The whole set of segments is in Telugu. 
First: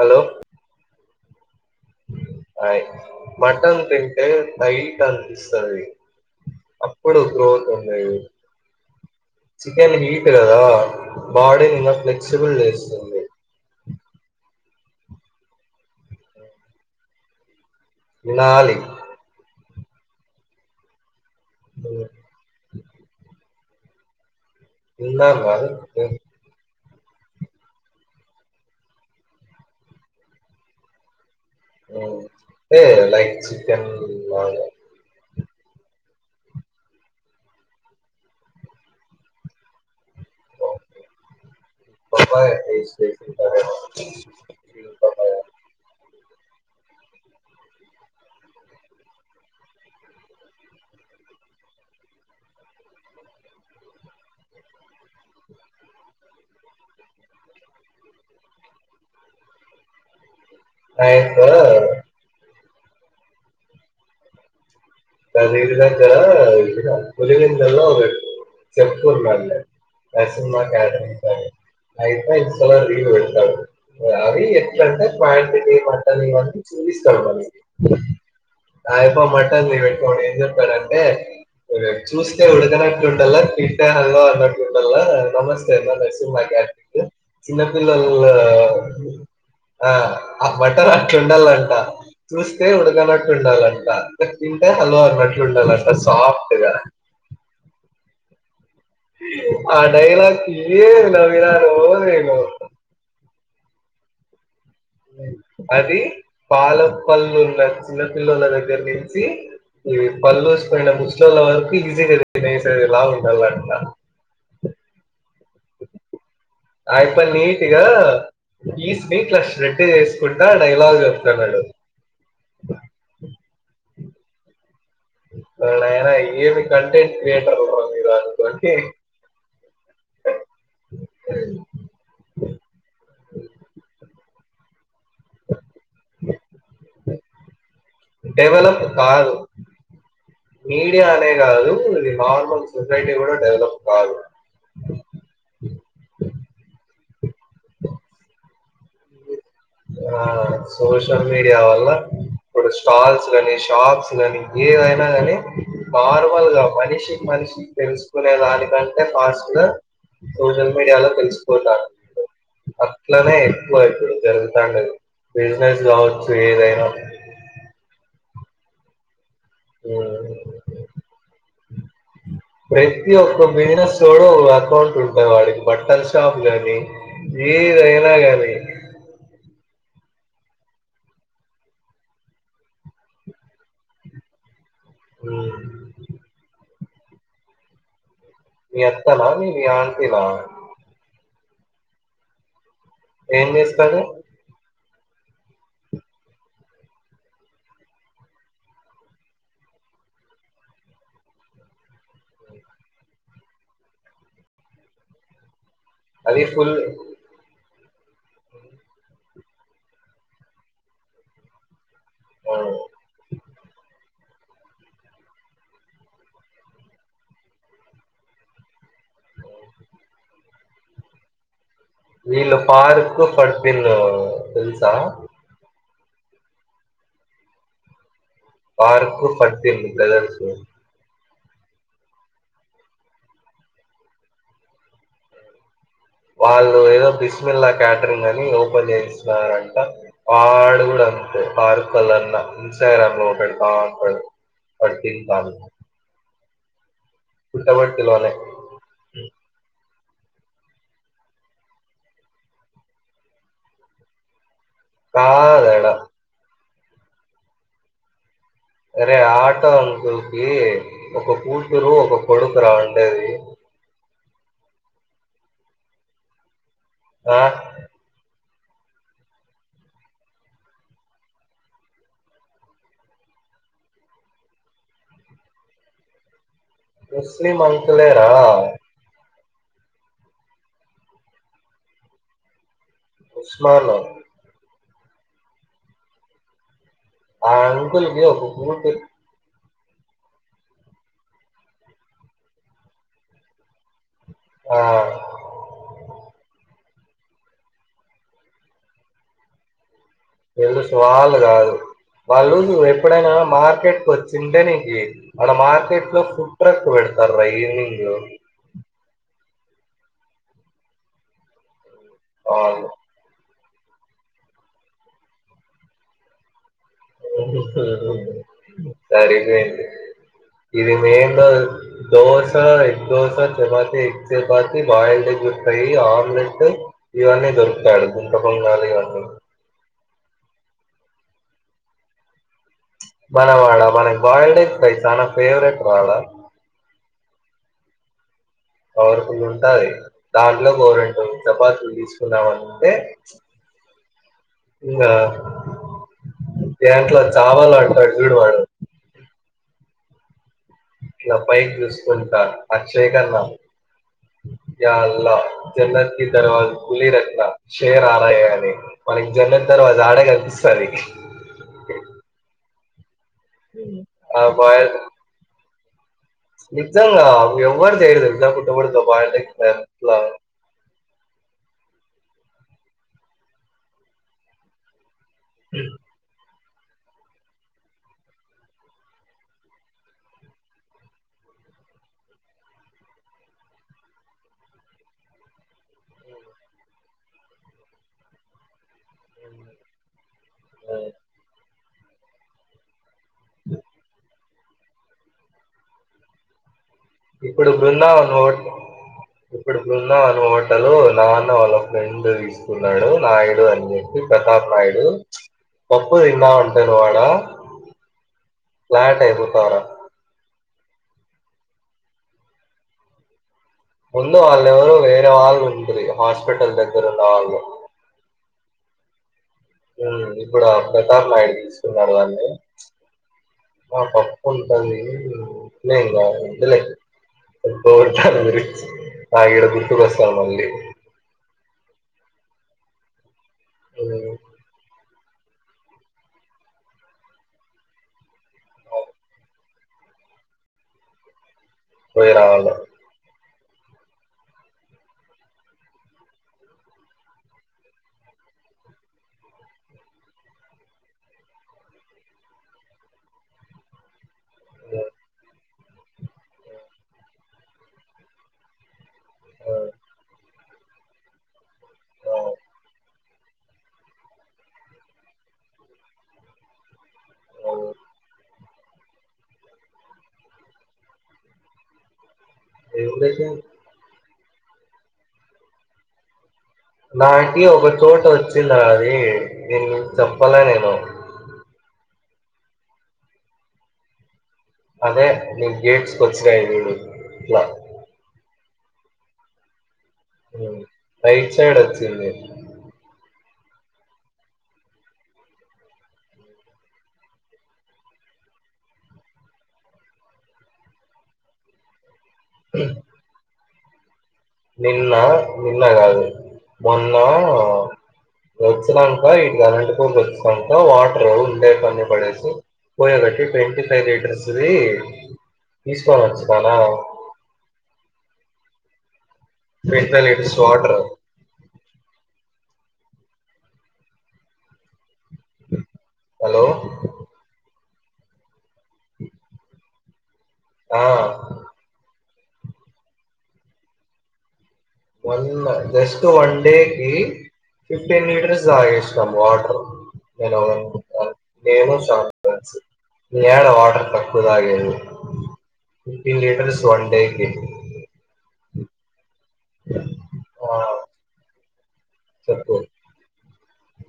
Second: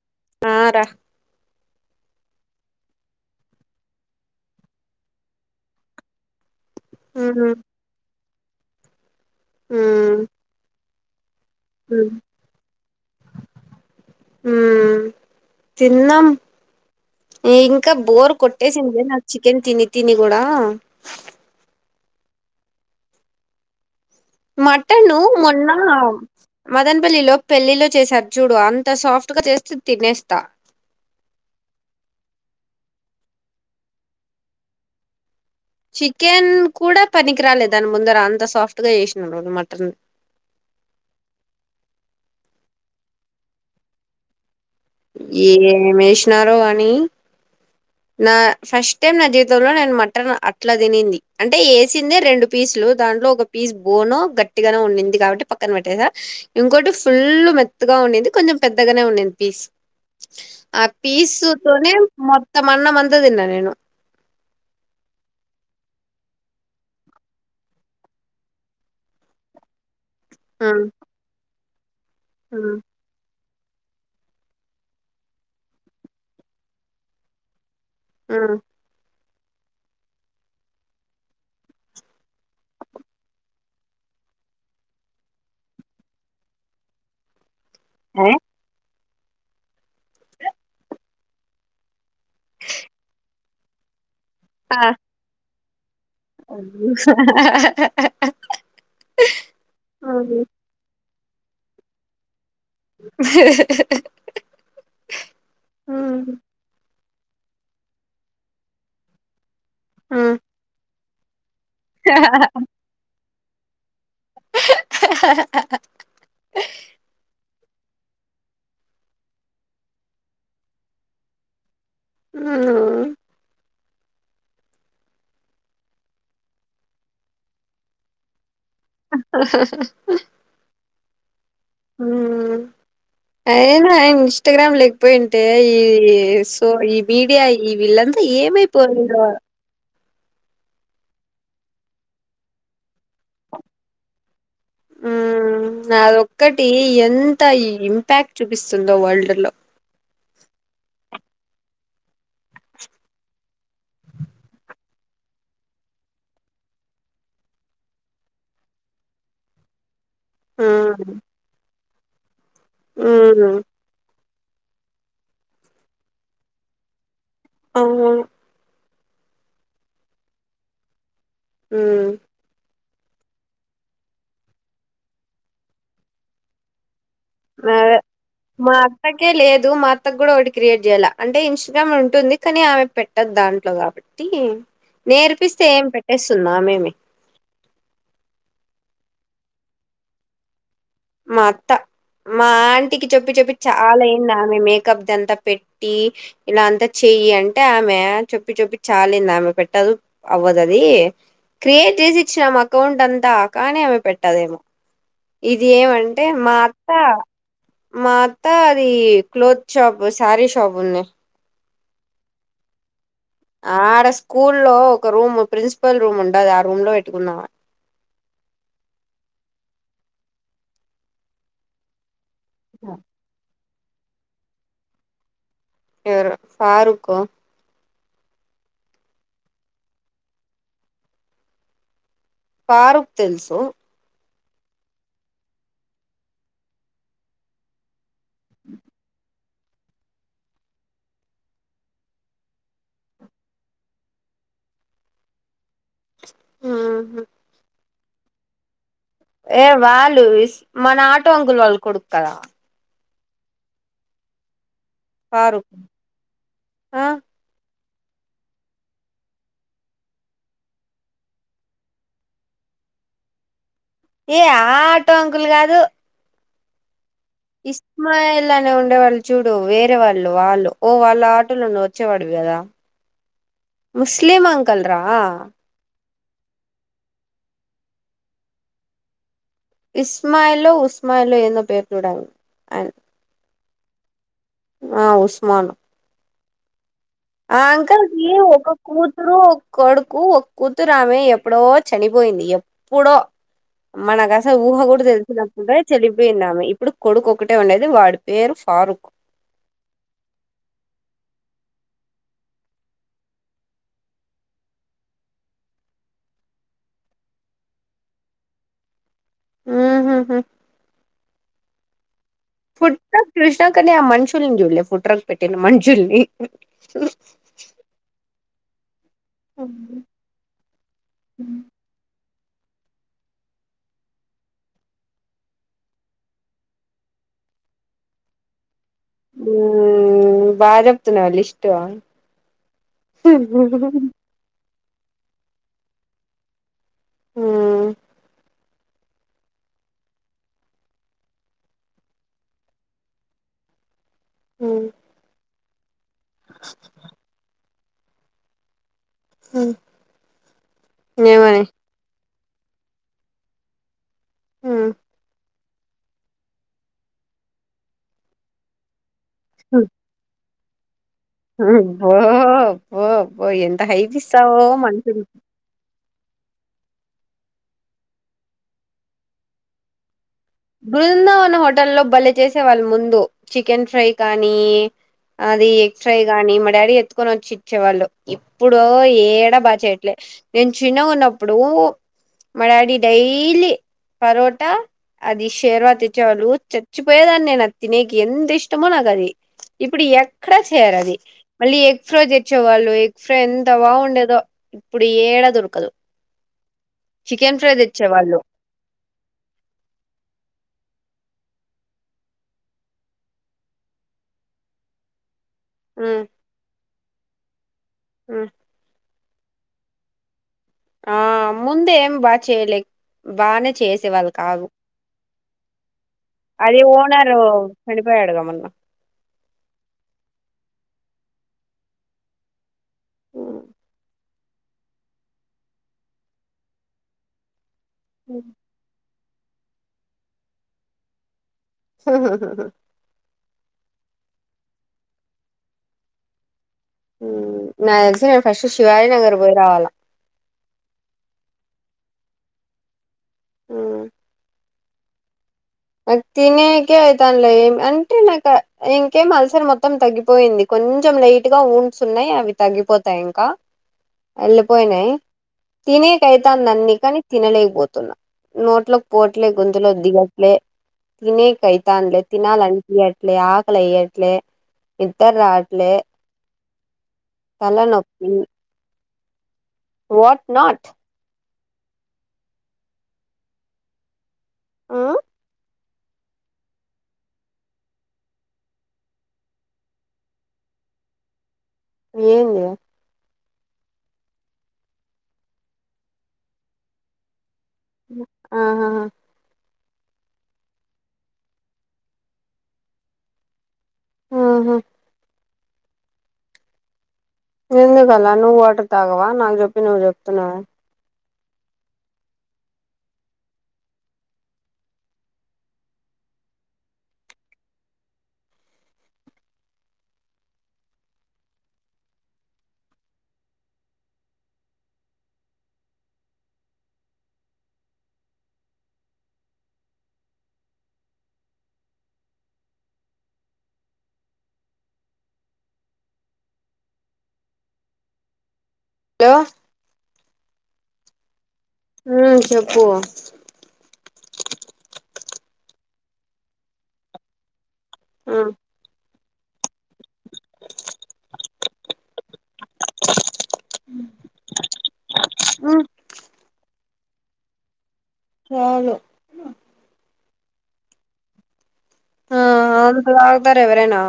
హలో! ఆ రా హా [inaudible] హయ్ బట్టలు పెడితే పైకి అనిపిస్తాది ఇప్పుడు మ్మ్ గ్రోత్ ఉంన్నాయి చికెన్ మ్మ్ హీటు బాడీ ఇమర్ ఫ్లెక్సిబుల్ లేస్సు ఊ తిన్నాం ఇంకా బోర్ వినాలి కొట్టేసింది నాకు చికెన్ తిని తని కూడా ఉ మటను మొన్న కాదు. మదన్పల్లిలో పెళ్ళిలో చేసారు చూడు అంత సాఫ్ట్ గా చేస్తే తినేస్తా ఓ అంటేలైక్ చికెన్ లాగా చికెన్ కూడా పనికి రాలే దాని ముందర అంత సాఫ్ట్ గా చేసిన ఈరోజు మటన్ అబ్బా కూర బాగ చేసి పెట్టింటారెమో ఏ మేసినారోఅని నా ఫస్ట్ టైమ్ నా జీవితంలో నేను మటన్ అట్లా తినింది అంటే వేసిందే రెండు పీసులు దాంట్లో ఒక పీస్ బోనో గట్టిగాను ఉండింది కాబట్టి పక్కన పెట్టేశా ఇంకోటి ఫుల్ మెత్తగా ఉండింది కొంచెం పెద్దగానే ఉండింది పీస్ ఆ ఫిసు నైస్ తోనే మొత్తం అన్నం అంతదిన్న నేను ద నిది దగ్గర పులివెందల్లో ఒక చెట్టు ఉన్నాదిలే దసినిమా హ్మ్. క్యాటరింగ్ అయితే ఇంతలో హ్మ్. లివ్ పెడతాడు అవి ఎట్లంటే పాయింటికిమంటని అని చూయిస్తాడు వాడు అ ఆయప్ప మంటల్ని పెట్టుకొని ఏంచెప్పాడంటే చూస్తే ఉడుకనట్లు ఉండల్ల తిట్టే హల్ అన్నట్టు ఉండల్ల నమస్తే అన్ననరసింహగ్య హు ఏ? చిన్నపిల్లొల్లా అ ఆ బట్టర్ అట్లు ఉండలంట చూస్తే ఉడకనట్టు ఉండాలంట తింటే ఆ! హలో అన్నట్లు ఉండలంట సాప్ట్ గా హుఅహ్ అహ్ అహ్ అహ్ అడైలాగ్ కీ నవ్వినా వో ఏమో ఇ హ్ హ్ హ్ అది హ్మ్. పాలప్ పల్లుల చిన్నపిల్లోల్ల దగ్గర నుంచి ఇవి పళ్లు ఊస్ పోయిన ముస్లోల్ల వరకు ఈజీగా తినేసేలాగా ఉండలంట అహ్ హ హ హ ఆయప్ప నీటిగాఈస్ ని ఇట్ల శ్రేడ్‌చేసుకుంటా డైలాగ్ చెప్తాన్నాడు ఊమ్ హు హు ఓరి నాయనా ఏమి కంటెంట్ క్రియేటర్ రా మీరు అనుకోంటి [inaudible] ఊ ఐనా ఇన్స్టాగ్రామ్ లే పోయింటే ఈ సో ఈ మీడియా ఇవిలంత డెవలప్ ఏమైపోయిండే వాల్లు కాదు. మీడియా అనే కాదు ఇది నార్మల్ సొసైటీ కూడా డెవలప్ కాదు ఊ అదొక్కటీ ఎంతా ఇంపాక్ట్ చూపిస్తుందో వరల్డ్లో ఆ సోషల్ మీడియా వల్ల ఒక స్టాల్స్ గానీ షాప్స్ గానీ ఏదైనా గానీ నార్మల్ గా మనిషి కి మనిషి కి తెలుసుకునే దానికంటే ఫాస్ట్ గా సోషల్ మీడియాలో హ్మ్. తెలిసిపోతుంది అట్లనే హ్మ్. ఎక్కువ ఇప్పుడు జరుగుతాండేది బిజినెస్ కావచ్చు ఏదైనా అవును హు హు ఊ ప్రతి ఒక్క బిజినెస్ వోడు అకౌంట్ ఉంటాయి వాడికి బట్టల షాప్ కాని అదే ఏదైనా గాని మా అత్తకే లేదు మా అత్త కూడా ఒకటి క్రియేట్ చేయాలి అంటే ఇన్స్టాగ్రామ్ ఉంటుంది కాని ఆమె పె పెట్టదు దాంట్లో కాబట్టీ నేర్పిస్తే ఏం పెట్టేస్తుంది ఆమెమి మీ అత్తనా మీ ఆంటీ నా మా అత్త మా ఆంటీకి చెప్పి ఏం చెప్పి చేస్తారు చాలా ఏంది ఆమె మేకప్దింతా పెట్టీ ఇలా అంతా చెయ్యి అంటే ఆమే చెప్పి చెప్పి చాలైంది ఆమె పెట్టదు అవ్వదు అదీ క్రియేట్ చేసి ఇచ్చినాం అకౌంట్ అంతా కానీ ఆమె పెట్టదేమో? ఇది ఏమంటే అది మా ఫుల్ అత్తా మా అత్తా అది క్లోత్ షాప్ శారీ షాప్ ఉంది. ఓ ఆడ స్కూల్ లో ఒక రూమ్ ప్రిన్సిపల్ రూమ్ ఉండది ఆ రూమ్ లో పెట్టుకుంది ఆమె వీళ్ళ పాార్క్ పట్పిన్ తెల్సా ఎవరు ఫారూక్ ఫరూక్ [unintelligible] బ్రదర్స్ ఫారూక్ తెలుసు వాళ్ళు ఏదో బిస్మిల్లా క్యాటరింగ్ అని ఓపెన్ చేసినారంట వాడు కూడా అంతే ఫారూఖ్ వాళ్ళ అన్న ఇన్స్టాగ్రామలో పెడతా ఉంటాడు [unintelligible] ఆహా పుట్టపర్తి లోనే ఏ వాళ్ళు ఇష్ మన ఆటో అంకుల్ వాళ్ళ కొడుకు కదా ఫారూఖ్ కాదడ ఆ అరే ఆటో అంకుల్కి ఒక కూతురు ఒక కొడుకు రా ఉండేది ఏ ఆ ఆటో అంకుల్ కాదు ఆ ఇస్మాయిల్ అనే ఉండే వాళ్ళు చూడు వేరే వాళ్ళు వాళ్ళు ఓ వాళ్ళ ఆటోలో నువ్వు వచ్చేవాడివి కదా ముస్లిమ్ అంకుల్ రా ముస్లిం అంకులేరా ఇస్మయిల్ ఉస్మాయిలో ఏందో పేరు చూడు అ ఉస్మానా ఆ ఉస్మాన్ ఆ అంకుల్ కి ఒక కూతు ఆ ఒక కొడుకు ఒక కూతురు ఆమె ఎప్పుడో చనిపోయింది ఎప్పుడో మనకసలు ఆ! ఊహ కూడా తెలిసినప్పుడే చనిపోయింది ఆమె ఎపు ఇప్పుడు కొడుకు ఒక్కటే ఉండేది వాడి పేరు ఫారూక్ తెలుసు వాళ్లు కాదు, వాళ్ళు ఎప్పుడైనా మార్కెట్కి వచ్చింటే నీక్ ఆడ మార్కెట్లో ఫుడ్ ట్రాక్ పెడతార్ర ఈవనింగ్లొ ఊహుహు ఆళ్ళు. ఫుడ్ట్రాక్ చూసినాకని ఆ మనుషుల్ని చూడలే ఫుడ్ట్రాక్ పెట్టిన మనుషుల్ని సరిపోయింది ఇది మెయిన్ డో dosa, egg dosa, chapati, egg chapati, boiled egg, omelette ఇవన్నీ దొరుకుతాయాడ గుంట పొంగనాలు ఇవన్నీ ఊ బాజప్తున్నావు లిస్టు మనవాడ మనకి బాల్డైస్ చానా ఫేవరెట్రా ఆడ ఉ పవర్ఫుల్ ఉంటాది దాంట్లో గోరెంట్ చపాతీలు తీసుకుందామ అనింటే ఆ ఇంగ యేట్లా చావాలాంటాడు చూడు వాడు ఉ ఇగ పైకి చూసుకుంటా [unintelligible] యే అల్ల జన్నత్కి దర్వాజ ఖలీ రనా శేర్ ఆరాహే అని మనకి [unintelligible] తర్వాత ఆడే కనిపిస్తది బో బో బో ఎంత హైప్ ఆ ఇస్తావో బాయ్ మనుషుల నిజంగా ఎవ్వరు చెయ్యరు తెలుసా పుట్టగొడుగుతో బోల్డ్ ఎగ్ [unintelligible] బృందావన హోటల్లో బలే చేసేవాళ్ళు ముందు చికెన్ ఫ్రై కానీ అది ఎగ ఫ్రై గానీ మా డాడీ ఎతుకొని వచ్చి ఇచ్చేవాళ్ళు ఇప్పుడు ఏడా బాగా చేయట్లే నేను చిన్నగ ఉన్నప్పుడు మా డాడీ డైలీ పరోటా, అది షేర్వా తెచ్చేవాళ్ళు చచ్చిపోయేదాన్ని నేను అ తినేకి ఎంత ఇష్టమో నాకు అది ఇప్పుడు ఎక్కడ చేయరు అది మళ్ళీ ఎగ్ ఫ్రోజ్ తెచ్చేవాళ్ళు ఎగ్ ఫ్రే ఎంత బాగుండేదొ ఇప్పుడు ఏడా దొరకదు చికెన్ ఇప్పుడు ఫ్రై బృందావనం తెచ్చేవాళ్ళు హో ఇప్పుడిప్పుడున్న అనుమాటలు నాన్న వాళ్ళ ఫ్రెండ్ తీసుకున్నాడు నాయుడు అన్ని ప్రతాప్ నాయుడు పప్పు ఉమ్ తిన్నా ఉంటడు వాడ హు ఫ్లాట్ అయిపోతార ఆ ముందే ఏం బా చేయలేక్ బానే ముందు చేసేవాళ్ళుకాదు వాళ్ళెవరో వేరే వాళ్ళు ఉండ్రి హాస్పిటల్ అది దగ్గర ఉన్న ఓనరు వాళ్ళు చనిడిపోయాడుగా మొన్న ఇప్పుడు ఆ ప్రతాప్ నాయుడు తీసుకున్నారు దాన్ని హ్మ్. మా పా ఉంటుంది ఏం కాదు ఒద్దులే అబ్బో చానా రిచ్ ఆ ఇడ గుర్తుకొస్తాన్ మళ్ళీ హూహుహుహు ఏమైనా నాకు తెలిసి నేను ఫస్ట్ శివాజీ నగర్ పోయి రావాలా పోయ రావాలే ఉ నాక్ తినేకే అవుతానులో ఏమి అంటే నాకు ఇంకేం అలసరి మొత్తం తగ్గిపోయింది కొంచెం లైట్ గా ఊండ్సున్నాయి అవి తగ్గిపోతాయి ఇంకా ఉమ్, వెళ్ళిపోయినాయి తినేకైతాందన్ని కానీ తినలేకపోతున్నా నోట్లో పోట్లే ఉమ్, గుంతలో ద్దిగా లే తినీక్ కైతాన్లే ఉమ్, తినాలనిపియట్లే ఆకలి ఏయాట్లే నిద్రరాట్లే ఉమ్. తలనొప్పి వట్ నట్ ఏం దేశాన్ ఆ నాకి ఒక చోటోచ్చింది రా అది నేను చెప్పలే నేను ఏందే అదే నీ గేట్స్కి వచ్చినాయిజూడు ఉమ్ ఆహాహా ఉమ్మ్ రైట్ సైడ్ వచ్చింది ఆహా ఎందుకలా నువ్వు వాటర్ తాగవా నాకు జేప్పి నువ్వు జేప్తున్నావ టాగ్ నిన్న నిన్న గాదు మొన్న వచ్చిన్నాక ఇటు గారంట్ పోల్ వచ్చిన్నాక వాటర్ ఉండే కొన్ని పడేసి పోయగాట్టి ట్వంటీ ఫైవ్ లీటర్స్వి తీసుకోని వచ్చు నానా ఫిట్రలేడీస్ స్వాటర్ హలో హలో ఆ ఉమ్మ్ చెప్పు వన్ జస్ట్ వన్ డేకి ఫిఫ్టీన్ మీలీటర్స్ తాగేసిండు తమ్ వాటర్ నేన్ ఒగన్ నేను షాప్ యాడా వాటర్ తక్కుదాగేది ఉమ్ ఫిఫటీన్ లీటర్స్ వన్ డే కి చాలు వావ్ ఆ అంతలా అగుతారా ఎవరేనా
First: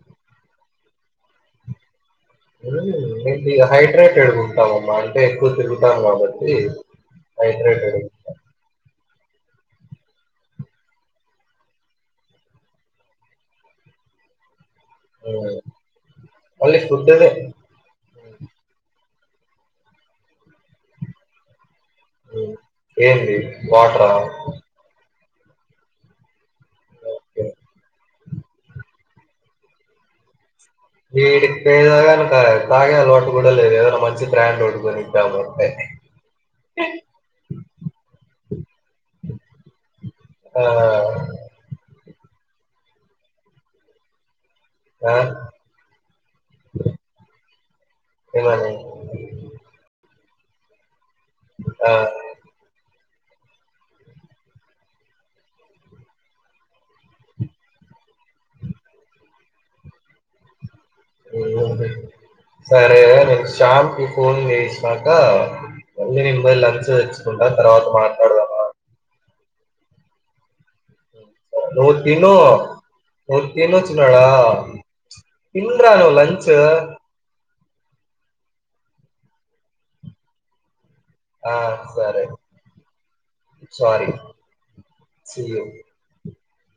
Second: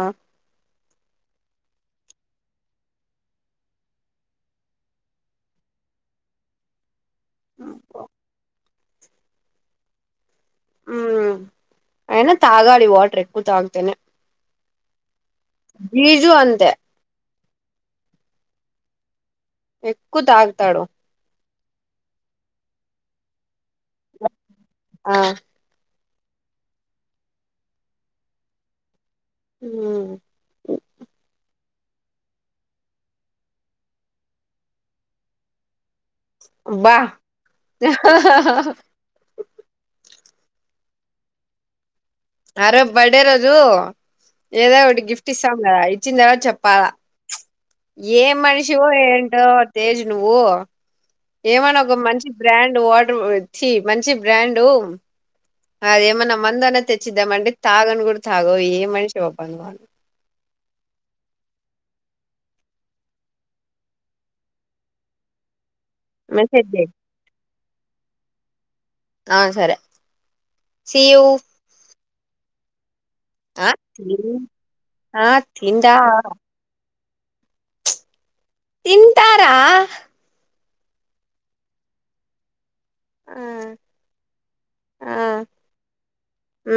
మే హైడ్రేటెడ్గా ఉంటామామ్మా అంటే ఎక్కువ తిరుగుతాం గాబట్టి హైగ్రేటెడ్ ఉమ్మ్ అయినా తాగాలి వాటర్ ఎక్కువ తాగ్తేనే ఉమ్మ్ బీజు అంతే ఉత్తదే ఎక్కు తాగ్తాడు ఏంది వాటరా ఆ ఓకే ఉమ్మ్ వీడికి పే [unintelligible] తాగే అలవాటు గూడ లేదు ఏదనా మంచి బ్రాండ్ ఒటి కొనిదామ్మంటే అబ్బా ఆ హాహా ఆ ఆ రో బర్డే రోజు ఏదో ఒకటి ఆ! గిఫ్ట్ ఇస్తాం గదా ఇచ్చిన తర్వాత చెప్పాల ఏం ఏమని? మనిషివో ఏంటో తేజ్ నువ్వు ఏమన్నా ఆ! ఒక మంచి బ్రాండ్ వాటరు ఛీ మంచి బ్రాండు అదేమన్నా మందన్నా తెచ్చిద్దామంటే నువ్వు తాగను కూడా తాగవు ఏం మనిషివో అబ్బా నువ్వు సరే నేను శ్యామ్ కి ఫోన్ చేసినాక మళ్ళీ నేను బొయ్యి మెసేజ్ లంచ్ చెయ్ తెచ్చుకుంటా తర్వాత మాట్లాడుదా ఆ సరే సీ యూ నువ్ తిను నువ్ ఆ తిను చిన్నోడా తిన్ ఆ తిన్ రా తింటా నువ్ లంచు తింటా రా ఆ సరే ఆ సారీ సీ యూ ఊ